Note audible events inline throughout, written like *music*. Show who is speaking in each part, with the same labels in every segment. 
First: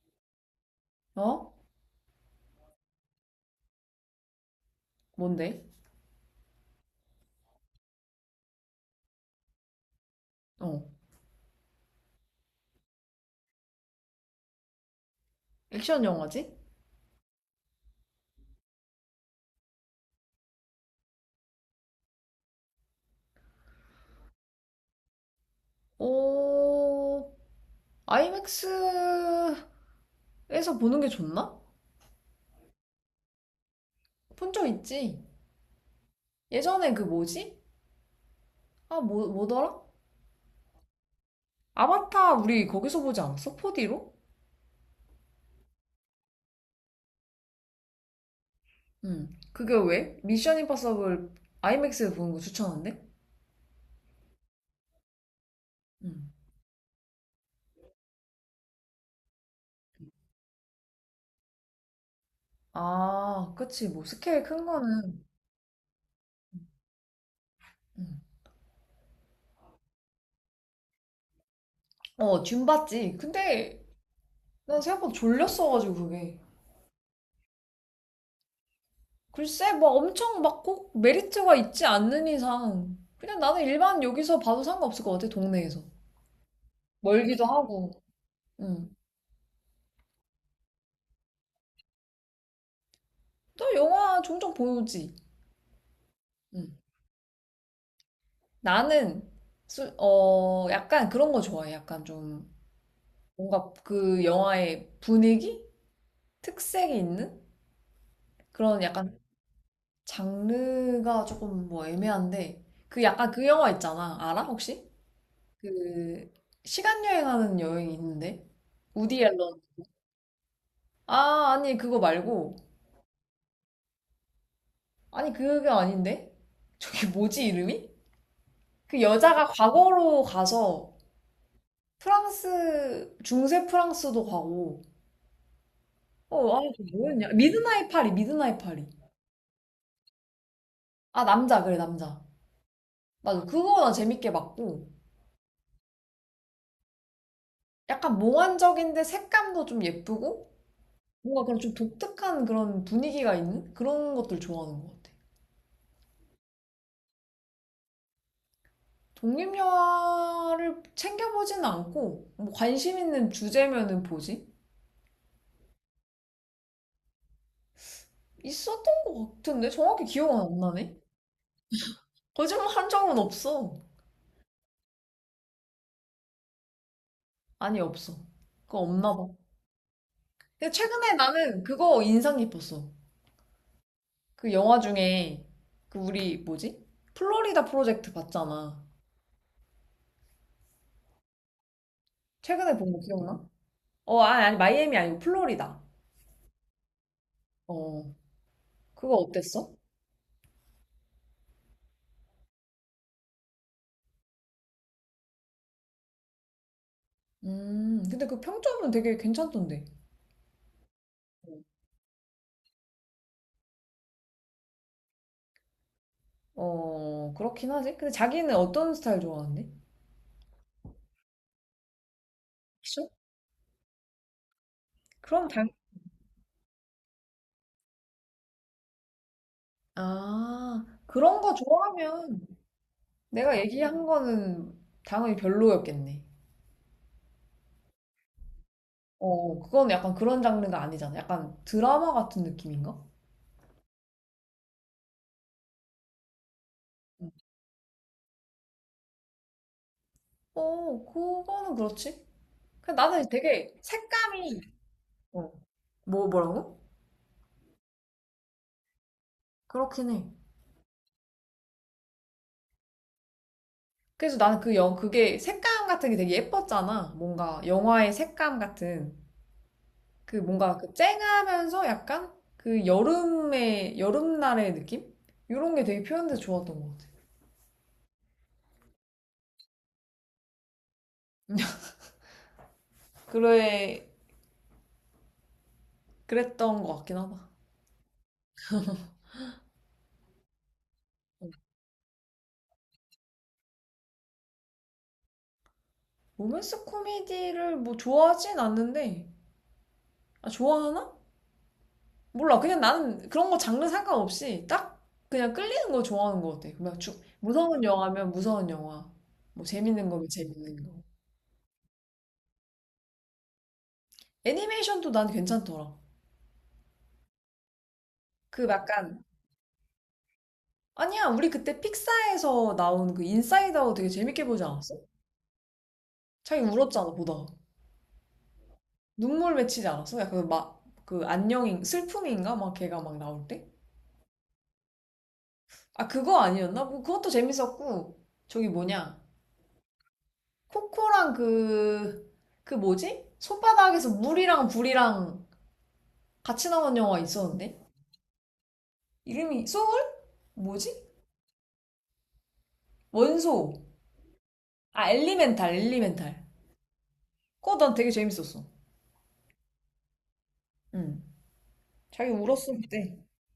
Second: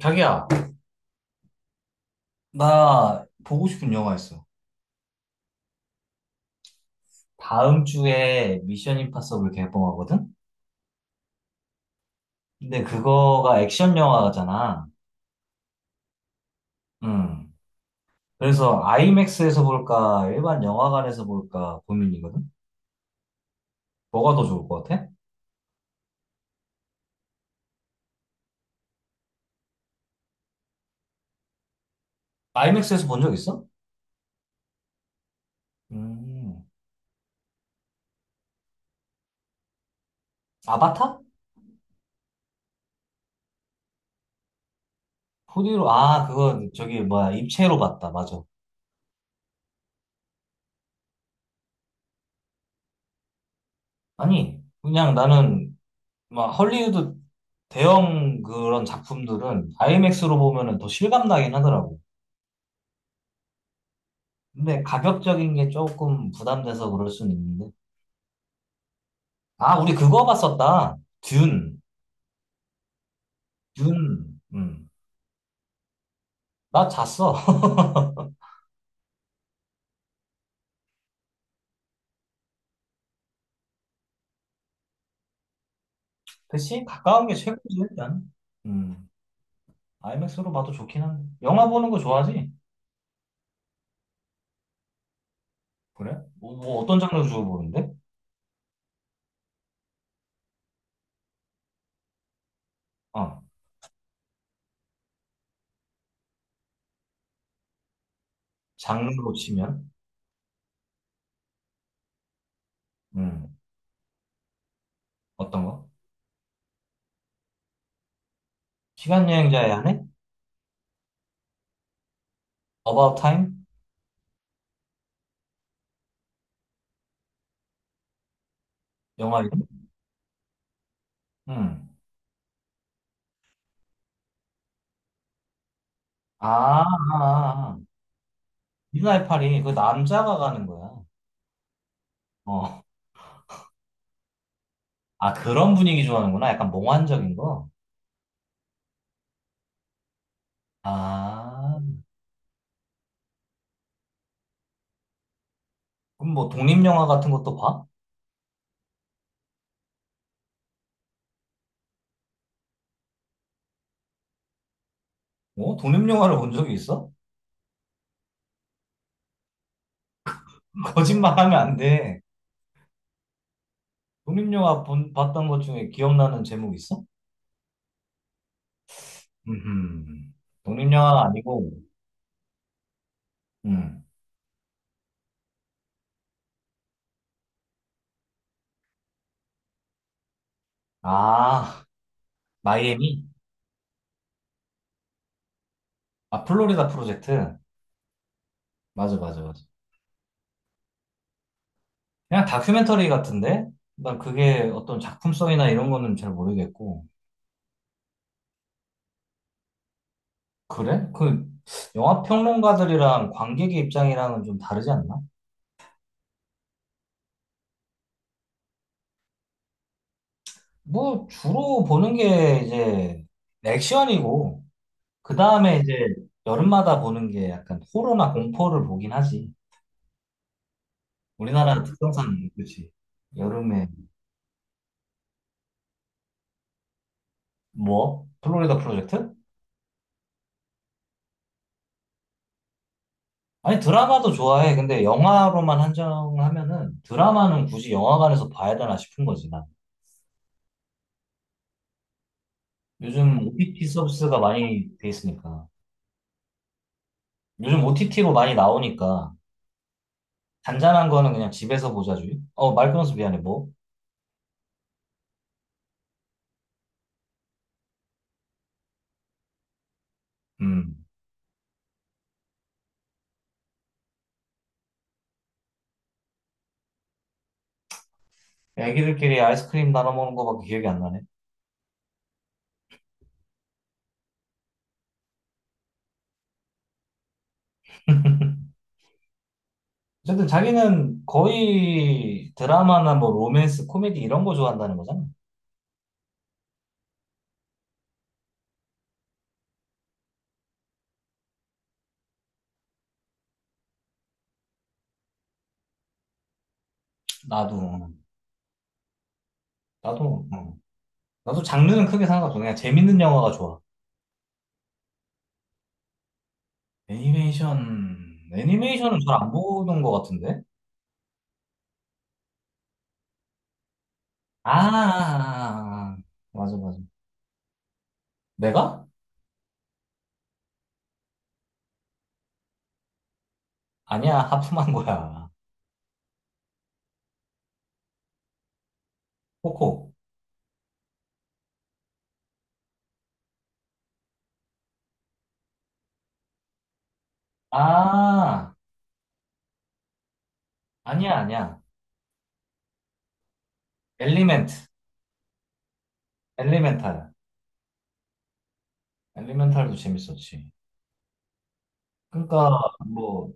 Speaker 1: 자기야,
Speaker 2: 어?
Speaker 1: 나 보고 싶은 영화 있어.
Speaker 2: 뭔데?
Speaker 1: 다음 주에 미션 임파서블 개봉하거든?
Speaker 2: 어.
Speaker 1: 근데 그거가 액션 영화잖아.
Speaker 2: 액션 영화지?
Speaker 1: 음. 그래서 아이맥스에서 볼까, 일반 영화관에서 볼까 고민이거든? 뭐가 더 좋을 것 같아?
Speaker 2: 어, 아이맥스에서 보는 게 좋나?
Speaker 1: 아이맥스에서 본 적 있어?
Speaker 2: 본 적 있지?
Speaker 1: 음.
Speaker 2: 예전에 그 뭐지? 아, 뭐더라?
Speaker 1: 아바타?
Speaker 2: 아바타 우리 거기서 보지 않았어? 4D로?
Speaker 1: 포디로 아, 그거 저기 뭐야, 입체로 봤다. 맞아.
Speaker 2: 응. 그게 왜? 미션 임파서블 아이맥스에서 보는 거 추천한대?
Speaker 1: 아니, 그냥 나는
Speaker 2: 응.
Speaker 1: 막 헐리우드 대형 그런 작품들은 아이맥스로 보면은 더 실감 나긴 하더라고.
Speaker 2: 아, 그치. 뭐 스케일 큰
Speaker 1: 근데
Speaker 2: 거는.
Speaker 1: 가격적인 게 조금 부담돼서 그럴 수는 있는데.
Speaker 2: 응.
Speaker 1: 아, 우리 그거 봤었다. 듄.
Speaker 2: 어, 듄 봤지. 근데
Speaker 1: 듄.
Speaker 2: 난
Speaker 1: 음.
Speaker 2: 생각보다 졸렸어가지고 그게.
Speaker 1: 나 잤어.
Speaker 2: 글쎄, 뭐 엄청 막 꼭 메리트가 있지 않는 이상, 그냥 나는 일반 여기서 봐도 상관없을 것 같아, 동네에서.
Speaker 1: *laughs* 그치? 가까운 게
Speaker 2: 멀기도
Speaker 1: 최고지,
Speaker 2: 하고.
Speaker 1: 일단.
Speaker 2: 응.
Speaker 1: 음. 아이맥스로 봐도 좋긴 한데. 영화 보는 거 좋아하지?
Speaker 2: 또 영화 종종 보지.
Speaker 1: 그래? 뭐,
Speaker 2: 응.
Speaker 1: 뭐 어떤 장르 주로 보는데?
Speaker 2: 나는, 어, 약간 그런 거 좋아해. 약간 좀,
Speaker 1: 어.
Speaker 2: 뭔가 그 영화의 분위기? 특색이 있는? 그런 약간
Speaker 1: 장르로 치면?
Speaker 2: 장르가 조금 뭐 애매한데, 그 약간 그
Speaker 1: 음.
Speaker 2: 영화 있잖아. 알아, 혹시?
Speaker 1: 어떤 거?
Speaker 2: 그, 시간 여행하는 여행이 있는데? 우디 앨런.
Speaker 1: 시간여행자의 한 해?
Speaker 2: 아, 아니, 그거 말고.
Speaker 1: About Time?
Speaker 2: 아니, 그게 아닌데? 저게 뭐지, 이름이? 그
Speaker 1: 영화
Speaker 2: 여자가
Speaker 1: 이름?
Speaker 2: 과거로 가서
Speaker 1: 음.
Speaker 2: 프랑스, 중세 프랑스도 가고. 어, 아니,
Speaker 1: 아,
Speaker 2: 그
Speaker 1: 아,
Speaker 2: 뭐였냐?
Speaker 1: 아.
Speaker 2: 미드나잇 파리, 미드나잇 파리.
Speaker 1: 미드나잇 파리. 그 남자가 가는 거야.
Speaker 2: 아, 남자, 그래, 남자.
Speaker 1: 어.
Speaker 2: 맞아. 그거 나 재밌게 봤고.
Speaker 1: 아, 그런 분위기 좋아하는구나. 약간 몽환적인 거.
Speaker 2: 약간 몽환적인데 색감도 좀 예쁘고. 뭔가 그런 좀
Speaker 1: 아,
Speaker 2: 독특한 그런 분위기가 있는 그런 것들 좋아하는 것 같아.
Speaker 1: 그럼 뭐 독립영화 같은 것도 봐?
Speaker 2: 독립영화를 챙겨보지는 않고, 뭐 관심 있는 주제면은 보지?
Speaker 1: 뭐? 독립영화를 본 적이 있어?
Speaker 2: 있었던 것 같은데 정확히 기억은 안
Speaker 1: *laughs*
Speaker 2: 나네.
Speaker 1: 거짓말하면 안 돼.
Speaker 2: 거짓말 한 적은 없어.
Speaker 1: 독립영화 봤던 것 중에 기억나는 제목 있어?
Speaker 2: 아니 없어. 그거 없나 봐.
Speaker 1: 음,
Speaker 2: 근데 최근에
Speaker 1: 독립영화가
Speaker 2: 나는
Speaker 1: 아니고,
Speaker 2: 그거 인상 깊었어.
Speaker 1: 음.
Speaker 2: 그 영화 중에 그 우리 뭐지? 플로리다 프로젝트 봤잖아.
Speaker 1: 아,
Speaker 2: 최근에 본 거
Speaker 1: 마이애미?
Speaker 2: 기억나? 어, 아, 아니 마이애미 아니고 플로리다.
Speaker 1: 아, 플로리다 프로젝트?
Speaker 2: 어. 그거
Speaker 1: 맞아, 맞아, 맞아.
Speaker 2: 어땠어?
Speaker 1: 그냥 다큐멘터리 같은데? 난 그게 어떤 작품성이나 이런 거는 잘 모르겠고.
Speaker 2: 음, 근데 그 평점은 되게 괜찮던데.
Speaker 1: 그래? 그, 영화 평론가들이랑 관객의 입장이랑은 좀 다르지 않나?
Speaker 2: 어, 그렇긴 하지. 근데 자기는 어떤 스타일 좋아하는데?
Speaker 1: 뭐 주로 보는 게
Speaker 2: 액션?
Speaker 1: 이제 액션이고 그
Speaker 2: 그럼 당...
Speaker 1: 다음에 이제 여름마다 보는 게 약간 호러나 공포를 보긴 하지.
Speaker 2: 아, 그런 거
Speaker 1: 우리나라
Speaker 2: 좋아하면
Speaker 1: 특성상 그렇지.
Speaker 2: 내가
Speaker 1: 여름에
Speaker 2: 얘기한 거는 당연히 별로였겠네.
Speaker 1: 뭐? 플로리다 프로젝트?
Speaker 2: 어, 그건 약간 그런 장르가 아니잖아. 약간 드라마 같은 느낌인가?
Speaker 1: 아니 드라마도 좋아해. 근데 영화로만 한정하면은
Speaker 2: 응.
Speaker 1: 드라마는 굳이 영화관에서 봐야 되나 싶은 거지 난.
Speaker 2: 어, 그거는 그렇지. 근데 나는
Speaker 1: 요즘
Speaker 2: 되게
Speaker 1: OTT 서비스가
Speaker 2: 색감이,
Speaker 1: 많이 돼
Speaker 2: 어,
Speaker 1: 있으니까.
Speaker 2: 뭐라고?
Speaker 1: 요즘 OTT로 많이 나오니까
Speaker 2: 그렇긴 해.
Speaker 1: 잔잔한 거는 그냥 집에서 보자 주의. 어말 끊어서 미안해 뭐.
Speaker 2: 그래서 나는 그게 색감 같은 게 되게 예뻤잖아. 뭔가 영화의 색감 같은. 그 뭔가 그
Speaker 1: 음.
Speaker 2: 쨍하면서 약간 그 여름날의 느낌? 이런 게 되게 표현돼서 좋았던 것 같아.
Speaker 1: 애기들끼리 아이스크림 나눠 먹는 거밖에 기억이 안 나네.
Speaker 2: 그래, 그랬던 것 같긴 하다.
Speaker 1: 어쨌든 자기는 거의 드라마나 뭐 로맨스, 코미디 이런 거 좋아한다는 거잖아.
Speaker 2: 로맨스 코미디를 뭐 좋아하진 않는데, 아, 좋아하나? 몰라. 그냥 나는 그런 거 장르 상관없이 딱 그냥 끌리는 거 좋아하는 것 같아.
Speaker 1: 나도,
Speaker 2: 무서운 영화면 무서운 영화. 뭐 재밌는 거면
Speaker 1: 나도, 어.
Speaker 2: 재밌는 거.
Speaker 1: 나도 장르는 크게 상관 없어. 그냥 재밌는 영화가 좋아.
Speaker 2: 애니메이션도 난 괜찮더라.
Speaker 1: 애니메이션,
Speaker 2: 그
Speaker 1: 애니메이션은
Speaker 2: 약간,
Speaker 1: 잘 안 보는 것 같은데?
Speaker 2: 아니야, 우리 그때 픽사에서 나온 그 인사이드 아웃 되게 재밌게 보지
Speaker 1: 아,
Speaker 2: 않았어?
Speaker 1: 아, 아.
Speaker 2: 자기
Speaker 1: 맞아, 맞아.
Speaker 2: 울었잖아, 보다가.
Speaker 1: 내가?
Speaker 2: 눈물 맺히지 않았어? 약간 막, 그 안녕인, 슬픔인가? 막 걔가 막 나올 때?
Speaker 1: 아니야, 하품한 거야.
Speaker 2: 아, 그거 아니었나? 뭐 그것도 재밌었고, 저기 뭐냐.
Speaker 1: 코코.
Speaker 2: 코코랑 그, 그 뭐지? 손바닥에서 물이랑 불이랑 같이 나온 영화 있었는데?
Speaker 1: 아,
Speaker 2: 이름이, 소울? 뭐지?
Speaker 1: 아니야, 아니야.
Speaker 2: 원소.
Speaker 1: 엘리멘트,
Speaker 2: 아, 엘리멘탈.
Speaker 1: 엘리멘탈.
Speaker 2: 그거 난 되게 재밌었어.
Speaker 1: 엘리멘탈도 재밌었지.
Speaker 2: 응. 자기 울었어,
Speaker 1: 그러니까
Speaker 2: 그때.
Speaker 1: 뭐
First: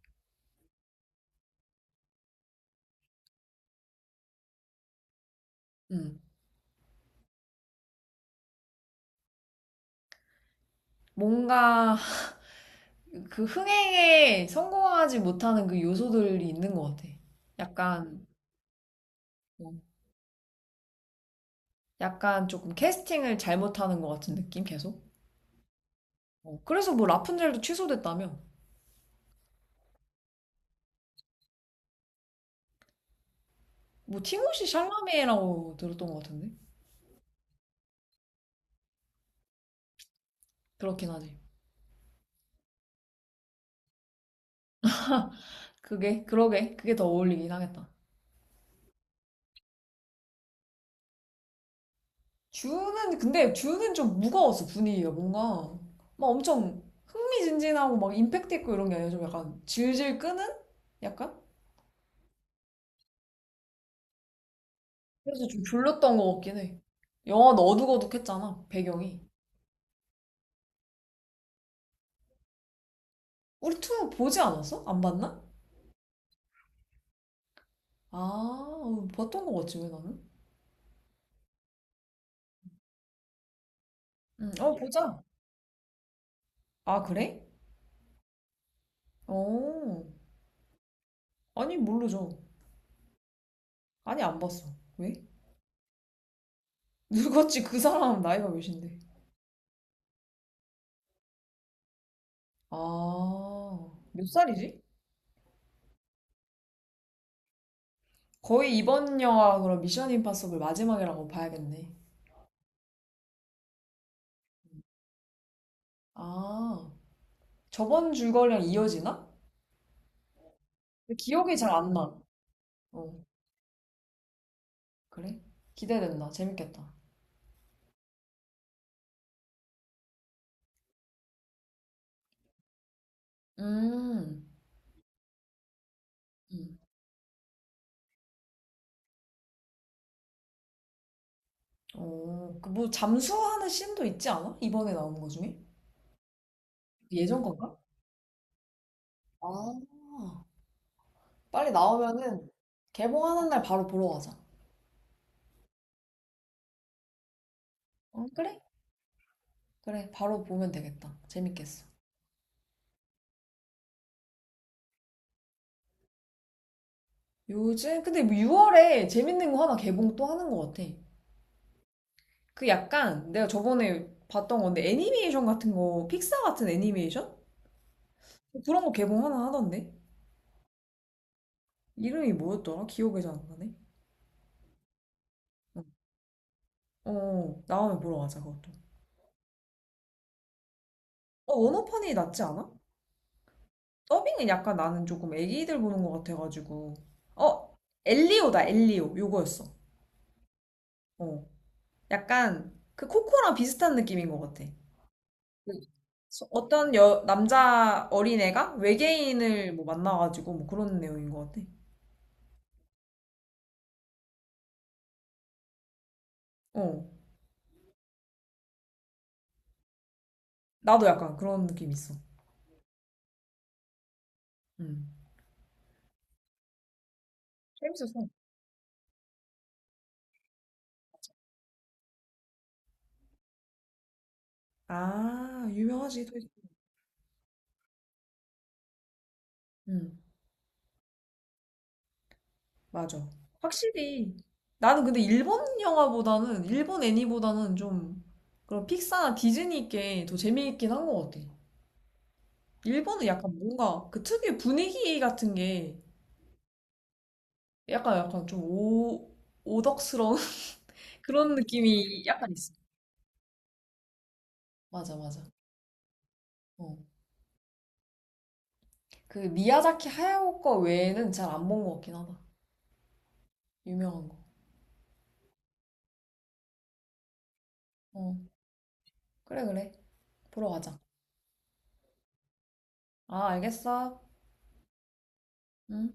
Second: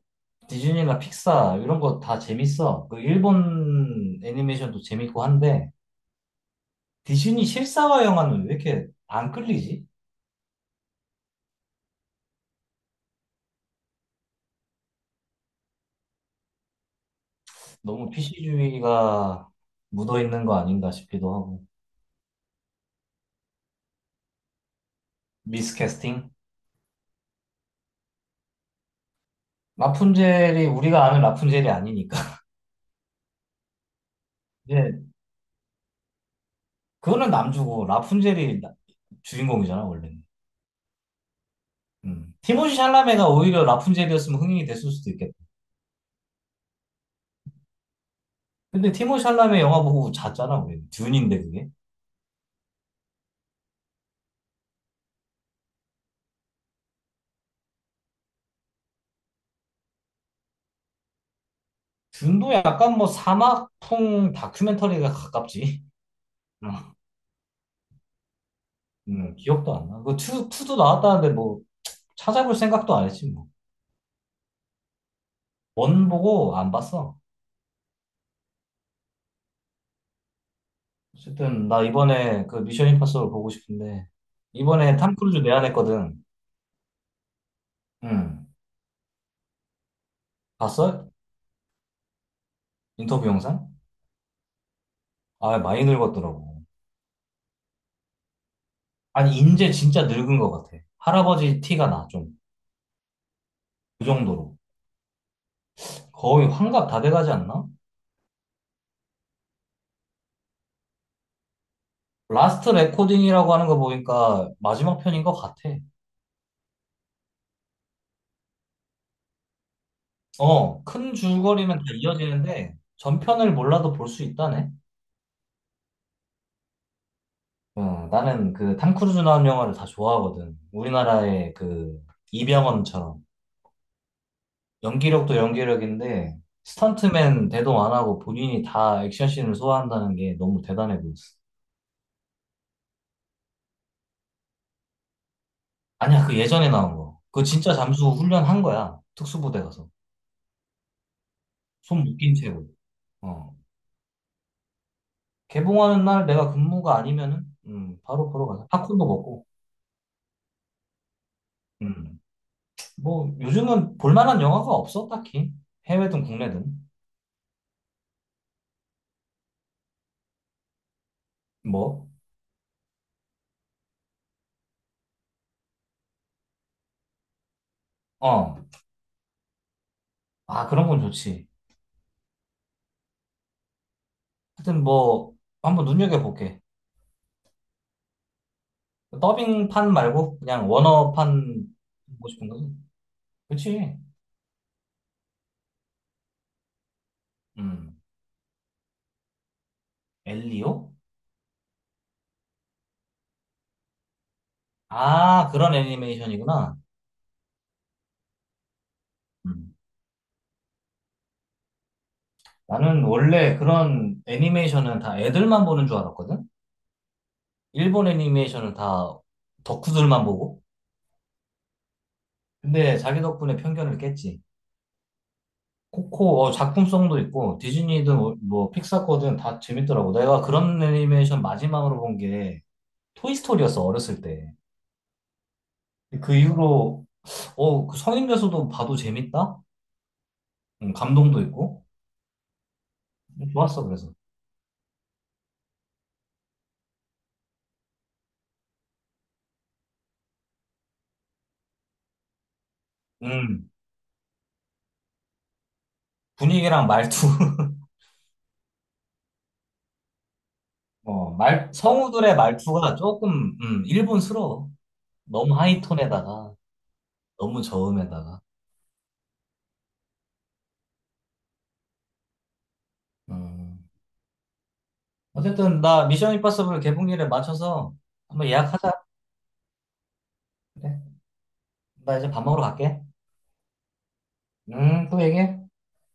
Speaker 1: 디즈니나 픽사 이런 거 다 재밌어. 그 일본 애니메이션도 재밌고 한데
Speaker 2: 응.
Speaker 1: 디즈니 실사화 영화는 왜 이렇게 안 끌리지?
Speaker 2: 뭔가 그 흥행에 성공하지 못하는 그 요소들이 있는 것 같아.
Speaker 1: 너무
Speaker 2: 약간,
Speaker 1: PC주의가
Speaker 2: 어,
Speaker 1: 묻어 있는 거 아닌가 싶기도 하고.
Speaker 2: 약간 조금 캐스팅을 잘못하는 것 같은 느낌, 계속.
Speaker 1: 미스캐스팅?
Speaker 2: 어, 그래서 뭐 라푼젤도 취소됐다며.
Speaker 1: 라푼젤이 우리가 아는 라푼젤이 아니니까.
Speaker 2: 뭐
Speaker 1: *laughs*
Speaker 2: 티모시
Speaker 1: 이제
Speaker 2: 샬라메라고 들었던 것 같은데.
Speaker 1: 그거는 주인공이잖아 원래는.
Speaker 2: 그렇긴 하지.
Speaker 1: 음. 티모시 샬라메가 오히려 라푼젤이었으면 흥행이 됐을 수도 있겠다.
Speaker 2: 그게, 그러게. 그게 더 어울리긴 하겠다.
Speaker 1: 근데 티모시 샬라메 영화 보고 잤잖아 우리. 듄인데 그게.
Speaker 2: 주는 좀 무거웠어 분위기가. 뭔가 막 엄청 흥미진진하고 막 임팩트 있고 이런 게 아니라 좀 약간 질질 끄는 약간.
Speaker 1: 듄도 약간 뭐 사막풍 다큐멘터리가
Speaker 2: 그래서 좀
Speaker 1: 가깝지.
Speaker 2: 졸렸던 것 같긴
Speaker 1: 음,
Speaker 2: 해. 영화는 어둑어둑했잖아 배경이.
Speaker 1: 기억도 안 나. 그 투도 나왔다는데 뭐 찾아볼 생각도 안 했지 뭐.
Speaker 2: 우리 투 보지 않았어? 안 봤나?
Speaker 1: 원 보고 안 봤어.
Speaker 2: 아, 어, 봤던 것 같지 왜 나는?
Speaker 1: 어쨌든 나 이번에 그 미션 임파서블 보고 싶은데
Speaker 2: 응. 어,
Speaker 1: 이번에 탐
Speaker 2: 보자.
Speaker 1: 크루즈 내한했거든.
Speaker 2: 아, 그래?
Speaker 1: 응.
Speaker 2: 어,
Speaker 1: 봤어?
Speaker 2: 아니 모르죠.
Speaker 1: 인터뷰 영상?
Speaker 2: 아니 안 봤어. 왜?
Speaker 1: 아, 많이 늙었더라고.
Speaker 2: 늙었지. 그 사람 나이가 몇인데.
Speaker 1: 아니, 인제 진짜 늙은 것 같아. 할아버지 티가 나, 좀.
Speaker 2: 아,
Speaker 1: 그
Speaker 2: 몇
Speaker 1: 정도로.
Speaker 2: 살이지?
Speaker 1: 거의 환갑 다 돼가지 않나?
Speaker 2: 거의 이번 영화 그럼 미션 임파서블 마지막이라고 봐야겠네.
Speaker 1: 라스트 레코딩이라고 하는 거 보니까 마지막 편인 것 같아.
Speaker 2: 아, 저번 줄거리랑 이어지나?
Speaker 1: 어, 큰
Speaker 2: 근데 기억이 잘
Speaker 1: 줄거리는 다
Speaker 2: 안 나.
Speaker 1: 이어지는데
Speaker 2: 어,
Speaker 1: 전편을 몰라도 볼 수 있다네.
Speaker 2: 그래? 기대된다. 재밌겠다.
Speaker 1: 어, 나는 그 탐 크루즈 나온 영화를 다 좋아하거든. 우리나라의 그 이병헌처럼
Speaker 2: 음,
Speaker 1: 연기력도 연기력인데
Speaker 2: 음.
Speaker 1: 스턴트맨 대동 안 하고 본인이 다 액션씬을 소화한다는 게 너무 대단해 보였어.
Speaker 2: 어, 그 뭐 잠수하는 씬도 있지 않아? 이번에 나온 거 중에?
Speaker 1: 아니야, 그 예전에 나온 거.
Speaker 2: 예전
Speaker 1: 그거 진짜
Speaker 2: 건가?
Speaker 1: 잠수 훈련한 거야.
Speaker 2: 아,
Speaker 1: 특수부대 가서.
Speaker 2: 빨리
Speaker 1: 손 묶인
Speaker 2: 나오면은
Speaker 1: 채로.
Speaker 2: 개봉하는
Speaker 1: 어.
Speaker 2: 날 바로 보러 가자.
Speaker 1: 개봉하는 날 내가 근무가 아니면은
Speaker 2: 어,
Speaker 1: 바로 보러
Speaker 2: 그래?
Speaker 1: 가자. 팝콘도 먹고.
Speaker 2: 그래, 바로 보면 되겠다. 재밌겠어.
Speaker 1: 음. 뭐 요즘은 볼만한 영화가 없어 딱히 해외든 국내든.
Speaker 2: 요즘, 근데 뭐 6월에 재밌는 거 하나 개봉 또 하는 것 같아.
Speaker 1: 뭐?
Speaker 2: 그 약간 내가 저번에 봤던 건데 애니메이션 같은 거, 픽사 같은 애니메이션?
Speaker 1: 어.
Speaker 2: 그런 거 개봉 하나 하던데?
Speaker 1: 아, 그런 건 좋지.
Speaker 2: 이름이 뭐였더라? 기억이 잘 안 나네.
Speaker 1: 하여튼 뭐
Speaker 2: 어,
Speaker 1: 한번 눈여겨볼게.
Speaker 2: 어, 나오면 보러 가자, 그것도.
Speaker 1: 더빙판 말고 그냥
Speaker 2: 어,
Speaker 1: 원어판
Speaker 2: 원어판이
Speaker 1: 보고
Speaker 2: 낫지
Speaker 1: 싶은 거지.
Speaker 2: 않아?
Speaker 1: 그치.
Speaker 2: 더빙은 약간 나는 조금 애기들 보는 것 같아가지고. 어,
Speaker 1: 음.
Speaker 2: 엘리오다, 엘리오. 요거였어.
Speaker 1: 엘리오.
Speaker 2: 어, 약간 그 코코랑 비슷한 느낌인 것 같아.
Speaker 1: 아,
Speaker 2: 그
Speaker 1: 그런 애니메이션이구나.
Speaker 2: 어떤 여, 남자 어린애가 외계인을
Speaker 1: 음.
Speaker 2: 뭐 만나가지고 뭐 그런 내용인 것 같아.
Speaker 1: 나는 원래 그런 애니메이션은 다 애들만 보는 줄 알았거든.
Speaker 2: 어.
Speaker 1: 일본 애니메이션을 다 덕후들만 보고.
Speaker 2: 나도 약간 그런 느낌 있어.
Speaker 1: 근데 자기 덕분에 편견을 깼지.
Speaker 2: 음.
Speaker 1: 코코 어, 작품성도 있고 디즈니든
Speaker 2: 재밌었어.
Speaker 1: 어, 뭐 픽사거든 다 재밌더라고. 내가 그런 애니메이션 마지막으로 본 게 토이스토리였어 어렸을 때.
Speaker 2: 아, 유명하지.
Speaker 1: 그
Speaker 2: 토이스토리.
Speaker 1: 이후로 어, 그 성인 돼서도 봐도 재밌다?
Speaker 2: 음,
Speaker 1: 감동도 있고
Speaker 2: 맞아.
Speaker 1: 좋았어 그래서.
Speaker 2: 확실히. 나는 근데 일본 영화보다는, 일본 애니보다는 좀 그런 픽사나 디즈니 게 더 재미있긴 한 것 같아. 일본은 약간
Speaker 1: 음.
Speaker 2: 뭔가 그 특유의 분위기 같은 게
Speaker 1: 분위기랑 말투 *laughs*
Speaker 2: 약간 좀 오, 오덕스러운 *laughs*
Speaker 1: 어,
Speaker 2: 그런
Speaker 1: 말
Speaker 2: 느낌이
Speaker 1: 성우들의
Speaker 2: 약간 있어.
Speaker 1: 말투가 조금 일본스러워.
Speaker 2: 맞아, 맞아.
Speaker 1: 너무 하이톤에다가
Speaker 2: 어.
Speaker 1: 너무 저음에다가.
Speaker 2: 그 미야자키 하야오 거 외에는 잘 안 본 것 같긴 하다.
Speaker 1: 음.
Speaker 2: 유명한 거.
Speaker 1: 어쨌든 나 미션 임파서블 개봉일에 맞춰서
Speaker 2: 어,
Speaker 1: 한번 예약하자.
Speaker 2: 그래, 그래. 보러 가자.
Speaker 1: 그래. 나 이제 밥 먹으러 갈게.
Speaker 2: 아, 알겠어.
Speaker 1: 또 얘기해.
Speaker 2: 응.